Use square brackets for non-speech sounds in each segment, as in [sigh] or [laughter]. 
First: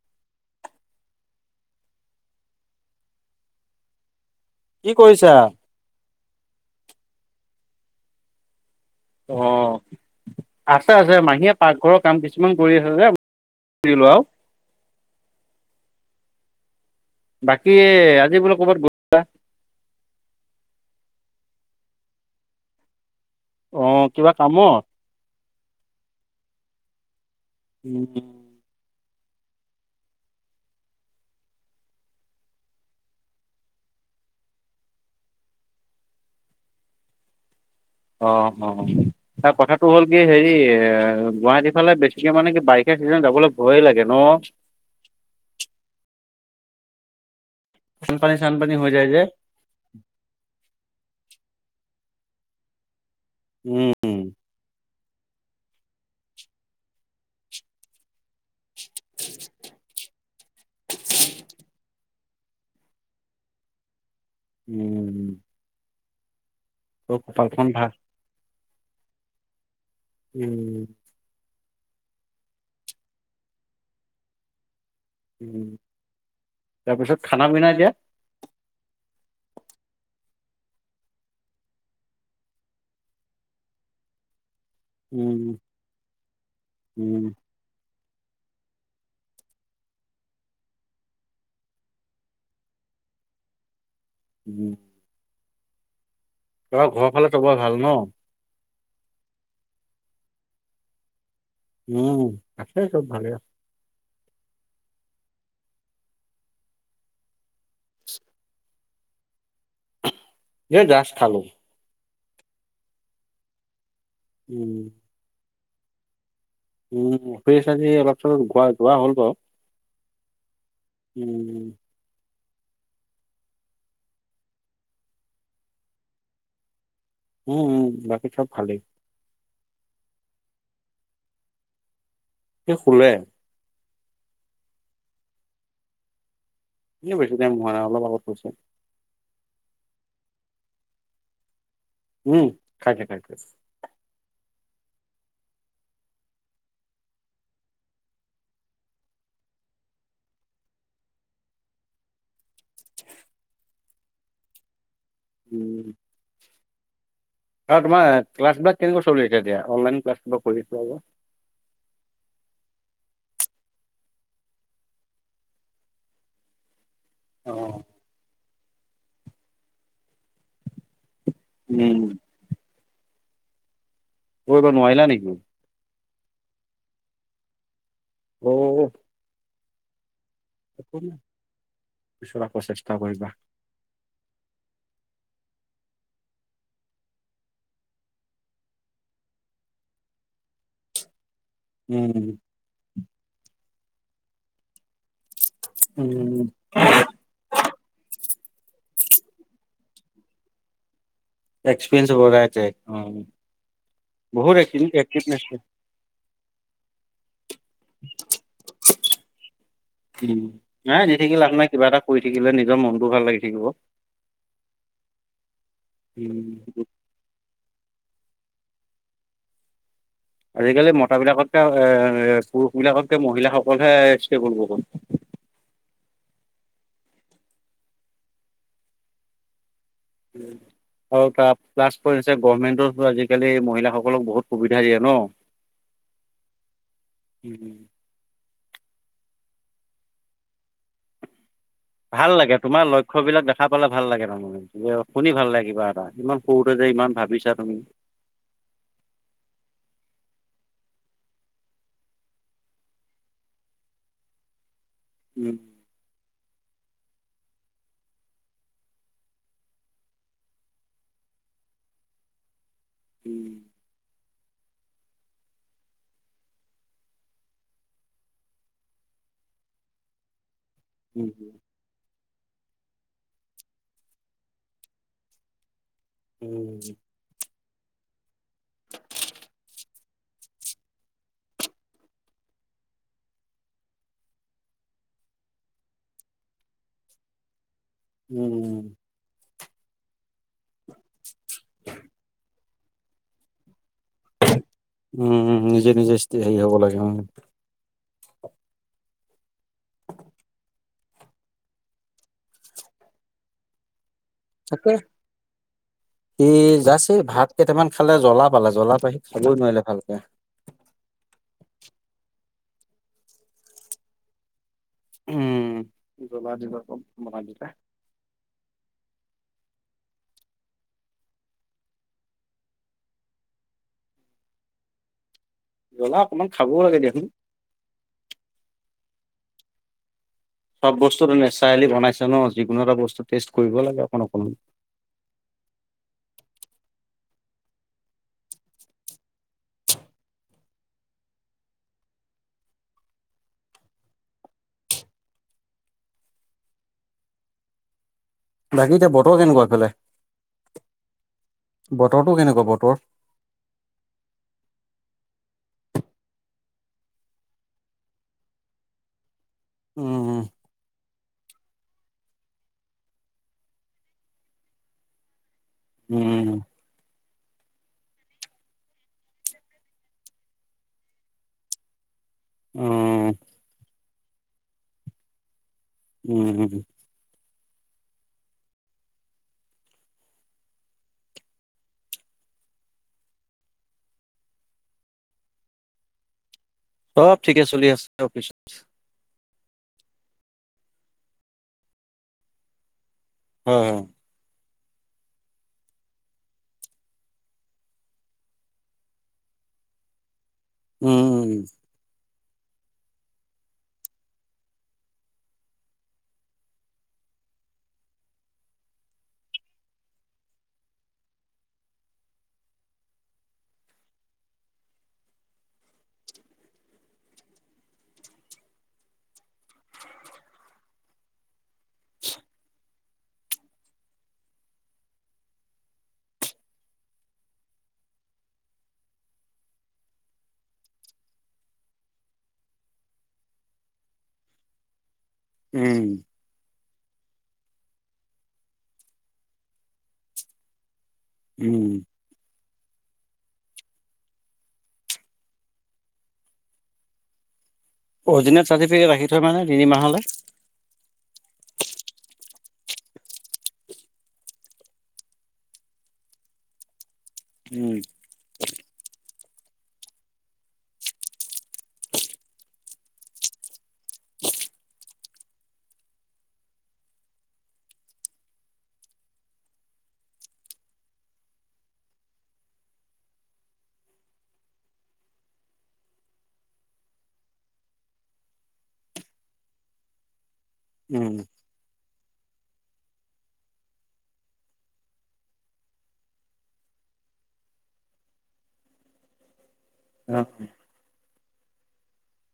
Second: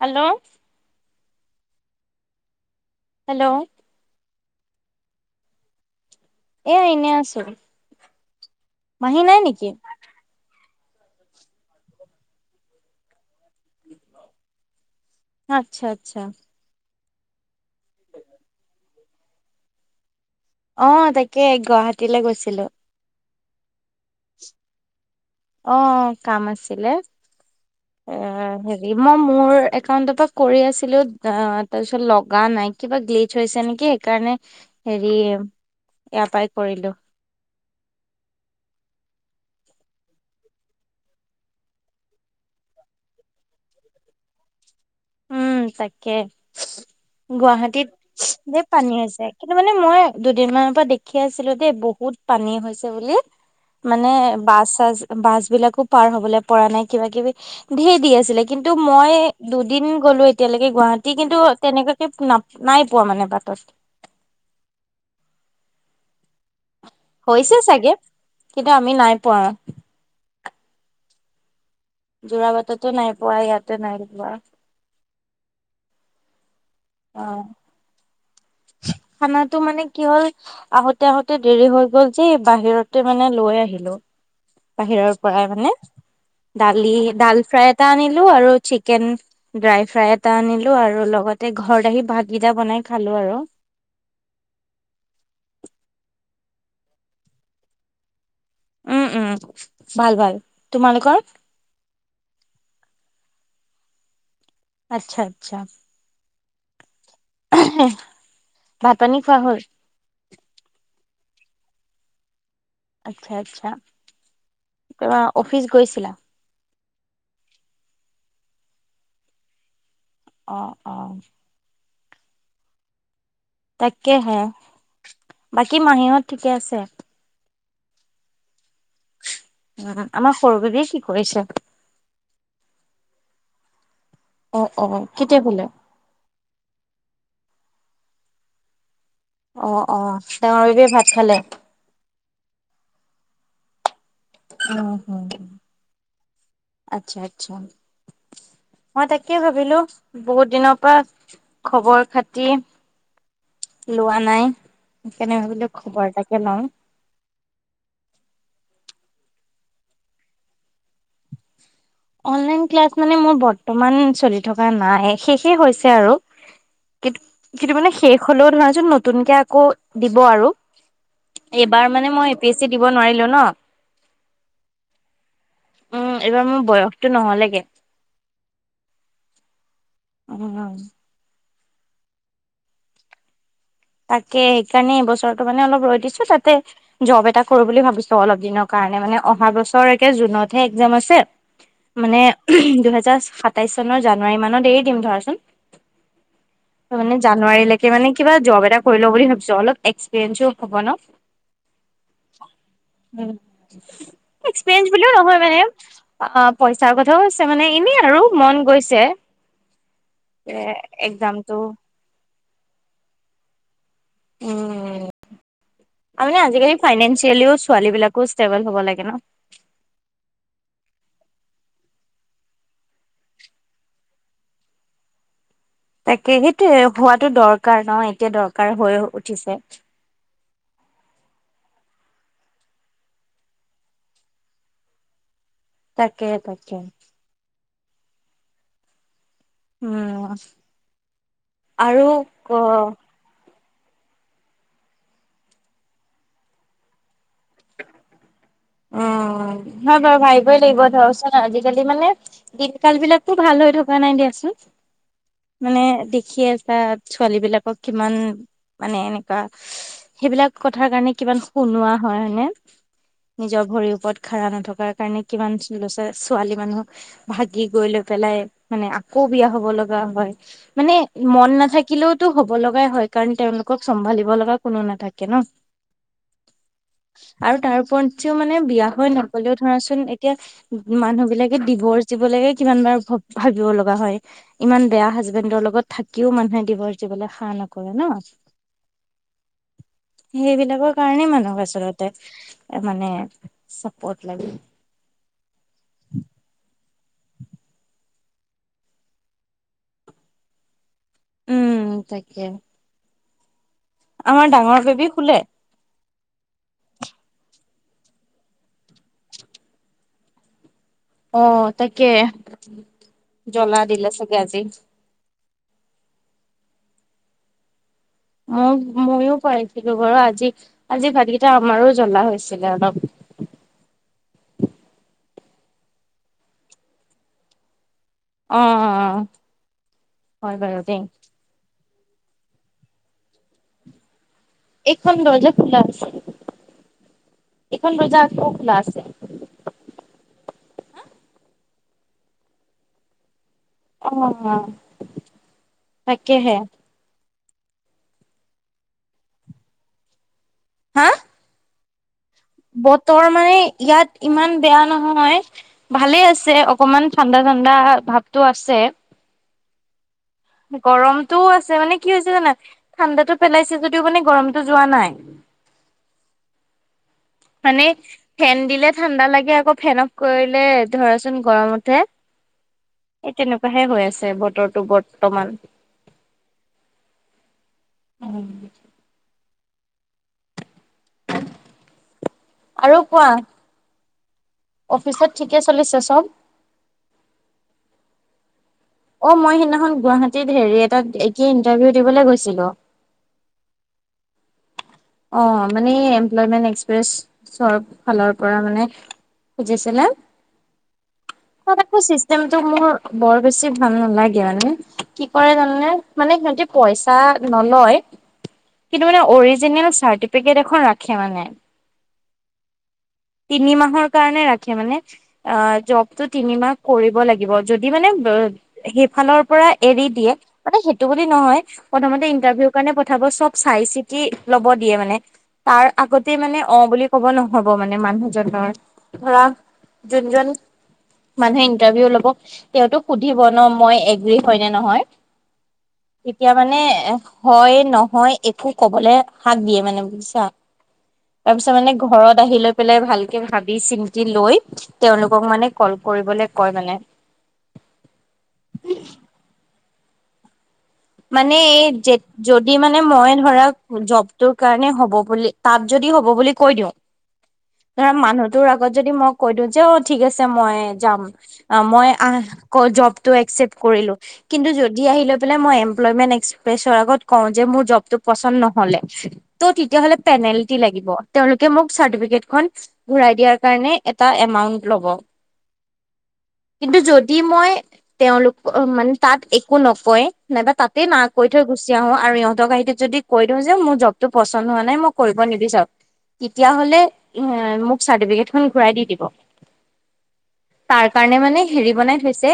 Hello hello কি কৰিছা? এ এনেই আছো। মাহী নাই নেকি? অঁ' আছে আছে মাহীয়ে পাকঘৰৰ কাম কিছুমান কৰি আছে যে, কৰিলো আৰু। অ আৎচ্ছা আৎচ্ছা। বাকী আজি বোলে ক'ৰবাত গ- অঁ তাকে গুৱাহাটীলে গৈছিলো। অঁ কিবা কামত? অঁ অঁ, কাম আছিলে। এ হেৰী' এই মই মোৰ একাউণ্টৰ পৰা কৰি আছিলো অ' তাৰপিছত লগা নাই কিবা গ্লিটচ হৈছে নেকি। সেইকাৰণে হেৰি ইয়াৰ পৰাই কৰিলো। অ' অ অ। অ কথাটো হ'ল কি হেৰি এ গুৱাহাটী ফালে বেছিকে মানে কি বাৰিষা কেইদিনত যাবলে ভয়ে লাগে ন'। উম তাকে গুৱাহাটীত বানপানী ধেই চানপানী হৈ পানী যায় যে। হৈছে। কিন্তু মানে মই দুদিনমানৰ পৰা দেখি আছিলো দেই বহুত পানী হৈছে বুলি! উম। মানে বাছ-চাছ বাছ বিলাকো পাৰ হবলে পৰা নাই কিবা কিবি। ধেই দি আছিলে কিন্তু মই দু- দিন গ'লো এতিয়ালৈকে গুৱাহাটী কিন্তু তেনেকুৱাকে নাপ নাই পোৱা মানে বাটত। হু হু হু। হৈছে কপালখন ভাল। চাগে কিন্তু আমি নাই পোৱা। উম উম। যোৰাবাটতো নাই পোৱা ইয়াতো নাই পোৱা। ওম, অ তাৰপিছত খানা-পিনা এতিয়া? খানাটো মানে কি হ'ল- আহোতে আহোতে দেৰি হৈ গল যে এই বাহিৰতে মানে লৈ আহিলো। বাহিৰৰ উম, পৰাই মানে, দালি উম, দাল ফ্ৰাই এটা আনিলো আৰু চিকেন। ড্ৰাই ফ্ৰাই এটা আনিলো আৰু লগতে ঘৰত আহি ভাতকিটা বনাই খালো আৰু। উম। তোমাৰ ঘৰৰ ফালে চবৰে ভাল ন'? উম উম, ভাল ভাল তোমালোকৰ? উম, আছে চব ভালে আছে। আচ্ছা আচ্ছা। ভাত পানী খোৱা হ'ল? এই জাষ্ট খালো। আচ্ছা আচ্ছা। উম। তোমাৰ অফিচ গৈছিলা? উম অফিচ আজি অলপ-চলপ গোৱা যোৱা হ'ল বাৰু। অ'-অ'। উম। তাকেহে বাকী মাহীহঁত ঠিকে আছে? উম উম বাকী চব ভালেই। উম আমাৰ সৰু বেবীয়ে কি কৰিছে? সি শুলে। অ'- অ' কেতিয়া শুলে? এ বেছি টাইম হোৱা নাই অলপ আগত শুইছে। অ অ ডাঙৰ বেবিয়ে ভাত খালে? উম খাইছে খাইছে। উম হম হম আচ্ছা আচ্ছা। মই তাকেই ভাবিলো বহুত দিনৰ পৰা খবৰ খাতি- [unintelligible] লোৱা নাই, সেইকাৰণে ভাবিলো উম, খবৰ এটাকে ল‌ও। আৰু তোমাৰ ক্লাছবিলাক কেনেকুৱা চলি আছে এতিয়া অনলাইন ক্লাছা কিবা কৰি আছিলা যে? অনলাইন ক্লাছ মানে মোৰ বৰ্তমান চলি থকা নাই, শেষে হৈছে আৰু। কিন্তু অ'। মানে শেষ হলেও ধৰা যেন নতুনকে আকৌ দিব আৰু। এইবাৰ উম, মানে মই এ পি এছ চি দিব নোৱাৰিলো ন। অ এইবাৰ নোৱাৰিলা নে? উম এইবাৰ মোৰ বয়সতো নহলেগে। অ'। উম পিছত আকৌ চেষ্টা কৰিবা। তাকে সেইকাৰণে এইবছৰটো মানে অলপ ৰৈ দিছো। তাতে জব এটা কৰো বুলি ভাবিছো অলপ দিনৰ কাৰণে মানে অহা বছৰে জুনতহে এক্জাম আছে। মানে উম, দুহেজাৰ সাতাইশ চনৰ জানুৱাৰী মানত এৰি দিম ধৰাচোন। উম। মানে জানুৱাৰীলৈকে মানে কিবা জব এটা কৰি লও বুলি ভাবিছো অলপ এক্সপেৰিয়েন্সো হ'ব ন। এক্সপিৰিয়েঞ্চ হ'ব লাগে। যে। অ', বহুত এক্টিভ এক্সপেৰিয়েন্স বুলিও নহয় এক্টিভনেছ মানে। আ পইচাৰ কথাও আছে মানে, এনেই আৰু মন গৈছে। উম এ নাই এনে থাকি লাভ এক্জামটো নাই কিবা এটা কৰি থাকিলে নিজৰ মনটো ভাল লাগি থাকিব। উম আৰু মানে উম। আজিকালি ফাইনেসিয়েলিও ছোৱালী বিলাকো ষ্টেবল হ'ব লাগে ন। আজিকালি মতাবিলাকতকে এ পুৰুষ বিলাকতকে মহিলাসকললেহে ষ্টেবল বহুত। তাকে সেইটো হোৱাতো দৰকাৰ ন এতিয়া দৰকাৰ হৈ উঠিছে উম আৰু তাৰ প্লাছ পইণ্ট গভমেণ্টৰ আজিকালি মহিলাসকলক বহুত সুবিধা দিয়ে ন? তাকে তাকে। উম উম আৰু ভাল ক লাগে। তোমাৰ ল ক্ষ্য বিলাক দেখা পালে ভাল লাগে তাৰমানে, শুনি ভাল লাগে কিবা এটা, ইমান সৰুতে যে ইমান ভাবিছা তুমি। উম [inaudible] হয় বাৰু ভাবিবই লাগিব ধৰচোন আজিকালি মানে দিনকাল বিলাকো ভাল হৈ থকা নাই দিয়াচোন। উম মানে দেখি আছা ছোৱালী বিলাকক কিমান মানে এনেকুৱা সেইবিলাক কথাৰ কাৰণে কিমান শুনোৱা হয় হয় নে? নিজৰ ভৰিৰ ওপৰত খাৰা নথকাৰ কাৰণে কিমান ছো ছোৱালী মানুহক ভাগি গৈ লৈ পেলাই মানে আকৌ বিয়া হ'ব লগা হয়, মানে উম মন নাথাকিলেও টো হ'ব লগাই হয় কাৰণ, তেওঁলোকক চম্ভালিব লগা কোনো নাথাকে ন। উম আৰু তাৰ ওপৰত যেও মানে বিয়া হৈ নাপলেও ধৰাচোন এতিয়া মানুহ বিলাকে ডিভৰ্চ দিব লৈকে কিমান বাৰ ভাবিব লগা হয়। ইমান বেয়া হাজবেণ্ডৰ লগত থাকিও মানুহে দিবৰ যিবলৈ সা ন কৰে ন, উম সেইবিলাকৰ কাৰণেই মানুহ আচলতে মানে চাপোৰ্ট লাগে। উমম নিজে নিজে হেৰি হ'ব লাগে উম। [inaudible] উম তাকে। আমাৰ ডাঙৰ বেবি শুলে? এ জাষ্ট এই ভাত কেইটামান খালে জ্বলা পালে জ্বলা পাহি খাবই নোৱাৰিলে ভালকে। অ', তাকে, জ্বলা দিলে চাগে আজি? উম, জ্বলা [unintelligible] মই-মইও পাইছিলো বাৰু আজি, আজি ভাতকেইটা আমাৰো জ্বলা হৈছিলে অলপ। জ্বলা অকমান খাবও লাগে দিয়াচোন। অ', অ', অ'। চব বস্তুটো নেচাৰেলি বনাইছে নহ, যিকোনো এটা বস্তু টেষ্ট কৰিব লাগে অকণ অকণ। এইখন দৰ্জা খোলা আছে, এইখন দৰ্জা আকৌ খোলা আছে। অ', তাকেহে। বাকী এতিয়া বতৰ কেনেকুৱা এইফালে? হা? বতৰটো কেনেকুৱা? বতৰ মানে, ইয়াত ইমান বেয়া নহয়। ভালেই আছে, অকমান ঠাণ্ডা-ঠাণ্ডা ভাৱটো আছে। উম গৰম টোও আছে, মানে কি হৈছে জানা ঠাণ্ডাটো পেলাইছে যদিও মানে গৰমটো যোৱা নাই। উম। মানে ফেন দিলে ঠাণ্ডা লাগে, আকৌ ফেন অফ কৰিলে ধৰাচোন গৰমতে উম। এই তেনেকুৱাহে হৈ আছে, বতৰৰটো বৰ্তমান। উম। [unintelligible] আৰু কোৱা? অফিচত ঠিকে চলিছে চব? চব ঠিকে চলি আছে অফিচত। অ', মই সিদিনাখন গুৱাহাটীত হেৰি এটা [unintelligible] ইন্টাৰভিউ দিবলে গৈছিলোঁ। হয়, হয়। অ', মানে এমপ্লয়মেন্ট এক্সপ্ৰেছৰ ফালৰ পৰা মানে খুজিছিলে। উম। [unintelligible] চিষ্টেমটো মোৰ বৰ বেছি ভাল নালাগে মানে, কি কৰে জানানে? মানে সিহঁতি পইচা নলয়, কিন্তু মানে অৰিজিনেল চাৰ্টিফিকেট এখন ৰাখে মানে। [inaudible] তিনি মাহৰ কাৰণে ৰাখে মানে। অ', জবটো তিনিমাহ কৰিব লাগিব, যদি মানে সেইফালৰ পৰা এৰি দিয়ে, মানে সেইটো বুলি নহয় প্ৰথমতে ইন্টাৰভিউৰ কাৰণে পঠাব, চব চাই চিতি ল'ব দিয়ে মানে। তাৰ আগতে মানে, অ' বুলি ক'ব নহ'ব মানে মানুহজনৰ। ধৰা জোনজন মানুহে ইণ্টাৰভিউ ল'বক, তেওঁতো সুধিব নহ মই এগ্ৰী হয়নে নহয়? উম। তেতিয়া মানে হয়-নহয় একো ক'বলে হাক দিয়ে মানে বুজিছাঁ? তাৰপিছত উম মানে ঘৰত আহি লৈ পেলাই ভালকে ভাবি চিন্তি লৈ, তেওঁলোকক মানে কল কৰিবলে কয় মানে। তই মানে তিনিমাহলৈ- মানে এই যে- যদি মানে মই ধৰা জবটোৰ কাৰণে হ'ব বুলি তা'ত যদি হ'ব বুলি কৈ দিওঁ। উম। মানুহ তোৰ আগত যদি মই কৈ দিওঁ যে, অঁহ', ঠিক আছে মই যাম। মই আঁহ গৈ জবটো একচেপ্ট কৰিলোঁ, কিন্ত যদি আহি লৈ পেলাই এম- মই [inaudible] আগত কওঁ যে মোৰ জবটো পছন নহ'লে। ত' তেতিয়াহ'লে পেনাল্টি লাগিব। তেওঁলোকে মোক চাৰ্টিফিকেট খন- ঘুৰাই দিয়াৰ কাৰণে এটা এমাউন্ট ল'ব। কিন্তু যদি মই তেওঁলোকে মানে তা'ত একো নকয় নাইবা তা'ত- তে না উম কৈ থৈ গৈ- গুচি আহো আৰু। ইহঁতক আহি দি কৈ দিওঁ যে মোৰ জবটো পচন্দ হোৱা নাই মই কৰিব নিবিচাৰো। চাওক- তেতিয়া হ'লে মোক চাৰ্টিফিকেটখন ঘূৰাই দি দিব। অহ। তাৰ কাৰণে মানে হেৰি বনাই থৈছে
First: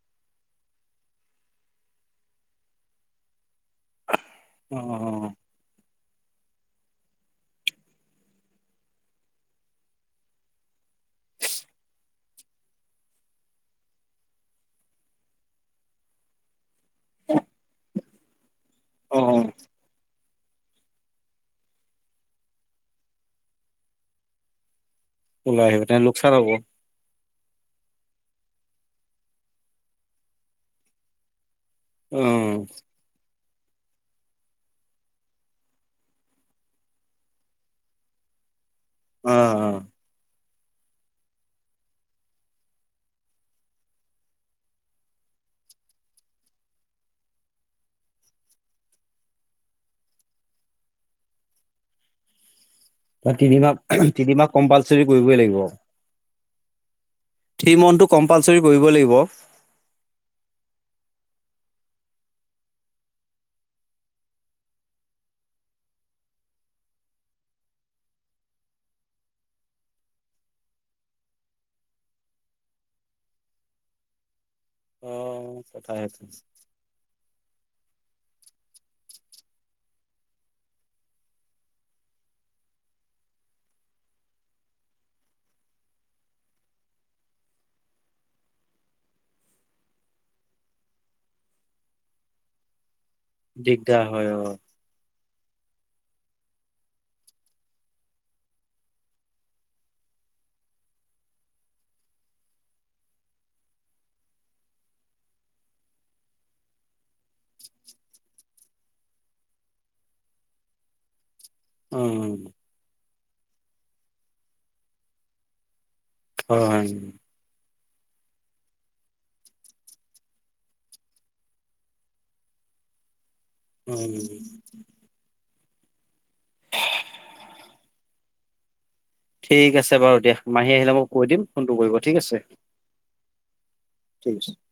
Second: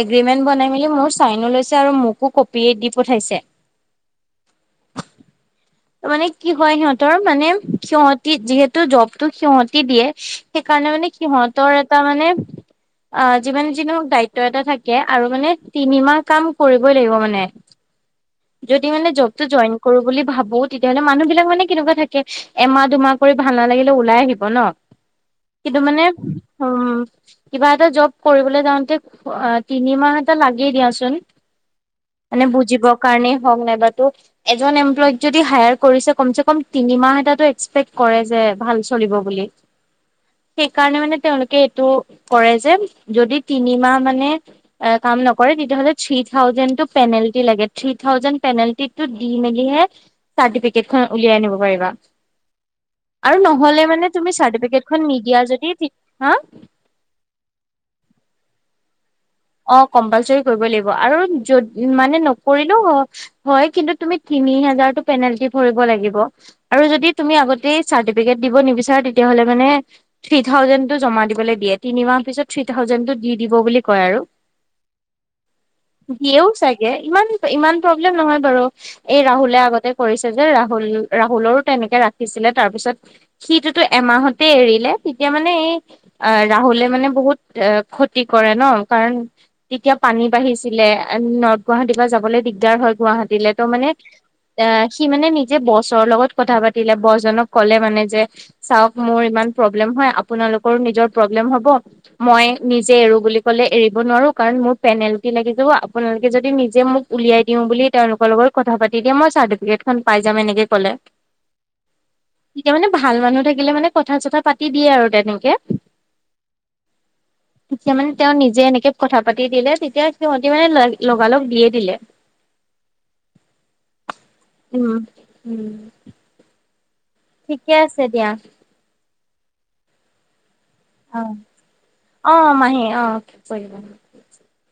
এগ্ৰিমেন্ট বনাই মেলি মোৰ চাইনো লৈছে আৰু মোকো- দি পঠাইছে। অ-অ। মানে কি হয় সিহঁতৰ মানে সিহঁতি যিহেতু জবতো সিহঁতি দিয়ে- সেইকাৰণে মানে সিহঁতৰ এটা মানে- আহঁ যিমান যি নহওঁক দায়িত্ব এটা থাকে আৰু মানে তিনিমাহ কাম কৰিবই লাগিব মানে। যদি মানে অ অ জবটো জইন কৰো বুলি ভাবোঁ- তেতিয়াহ'লে মানুহ বিলাক মানে কেনেকুৱা থাকে, এমাহ, দুমাহ কৰি ভাল নালাগিলে ওলাই আহিব ন। ওলাই কিন্ত আহিব তেনে মানে লোকচান হ'ব উমঁ- কিবা এটা জব কৰিবলৈ যাওঁতে তিনিমাহ এটা লাগেই দিয়াচোন। মানে উম বুজিবৰ কাৰণেই হওঁক, নাইবাতো- এজন এমপ্লয়ক যদি হায়াৰ কৰি কম চকম তিনি মাহ এটাতো এক্সপেক্ট কৰে যে, ভালকে- চলিব অ বুলি। সেইকাৰণে মানে তেওঁলোকে এইটো কৰে যে যদি তিনি মাহ মানে- কাম নকৰে, তেতিয়াহ'লে থ্ৰী থাউজেণ্ড- পেনাল্টি লাগে। থি থাউজেণ্ড পেনাল্টিটো দি মেলি'হে- চাৰ্টিফিকেটখন উলিয়াই আনিব পাৰিবা। অ আৰু তিনিমাহ নহ'লে মানে তুমি তিনিমাহ কম্পালচৰি চাৰ্টিফিকেটখন কৰিবই নিদিয়া লাগিব যদি, হাঁ? থ্ৰী মাউন্ট তো কম্পালচৰি কৰিব লাগিব। অঁহ', -কম্পালচৰি কৰিব লাগিব। আৰু যদি মানে নকৰিলেও- হয়, কিন্তু তুমি তিনি হাজাৰটো পেনাল্টি ভৰিব লাগিব। আৰু যদি তুমি আগতেই চাৰ্টিফিকেট দিব নিবিচাৰা তেতিয়া হ'লে মানে থ্ৰী থাউজেণ্ডটো জমা দিবলৈ দিয়ে। তিনিমাহৰ পিছত থ্ৰী থাউজেণ্ড টো দি দিব বুলি কয় আৰু। অঁহ দিয়েও চাগে, ইমান-ইমান প্ৰব্লেম নহয় বাৰু। এই ৰাহুলে আগতে কৰিছে যে ৰাহুল-ৰাহুলৰো তেনেকে ৰাখিছিলে, তাৰপিছত- সিটোতো এমাহতে এৰিলে। তেতিয়া মানে এই আঁহ', ৰাহুলে মানে বহুত ক্ষতি কৰে ন, কাৰণ- তেতিয়া পানী বাঢ়িছিলে নৰ্থ গুৱাহাটীৰ পৰা যাবলৈ দিগদাৰ হয় গুৱাহাটী- দিলে তো মানে দিগদাৰ হয় অ', আঁহ', সি মানে নি- যে বছৰ লগত কথা পাতিলে। বছ জনক ক'লে মানে যে চাওঁক মোৰ ইমান প্ৰব্লেম হয়, আপোনালোকৰো নিজৰ প্ৰব্লেম হ'ব মই নিজে এৰো বুলি ক'লে এৰিব নোৱাৰো কাৰণ মোৰ পেনাল্টি লাগি যাব, আপোনালোকে যদি নিজে মোক উলিয়াই দিওঁ বুলি তেওঁলোকৰ লগত কথা পাতি দিয়ে, মই চাৰ্টিফিকেটখন পাই যাম এনেকে ক'লে। অ' এতিয়া মানে ভাল মানুহ থাকিলে মানে কথা চথা পাতি দিয়ে আৰু তেনেকে। [unintelligible] এতিয়া মানে তেওঁ নিজে এনেকে কথা পাতি দিলে তেতিয়া সিহঁতি মানে লৈ লগালগ দিয়ে দিলে। উম। হুম। ঠিকে আছে দিয়া। ঠিক আছে বাৰু দিয়া, মাহী আহিলে মই অ কৈ দিম ফোনটো কৰিব, ঠিক অ আছে। মাহী অ কৰিবা ঠিক আছে।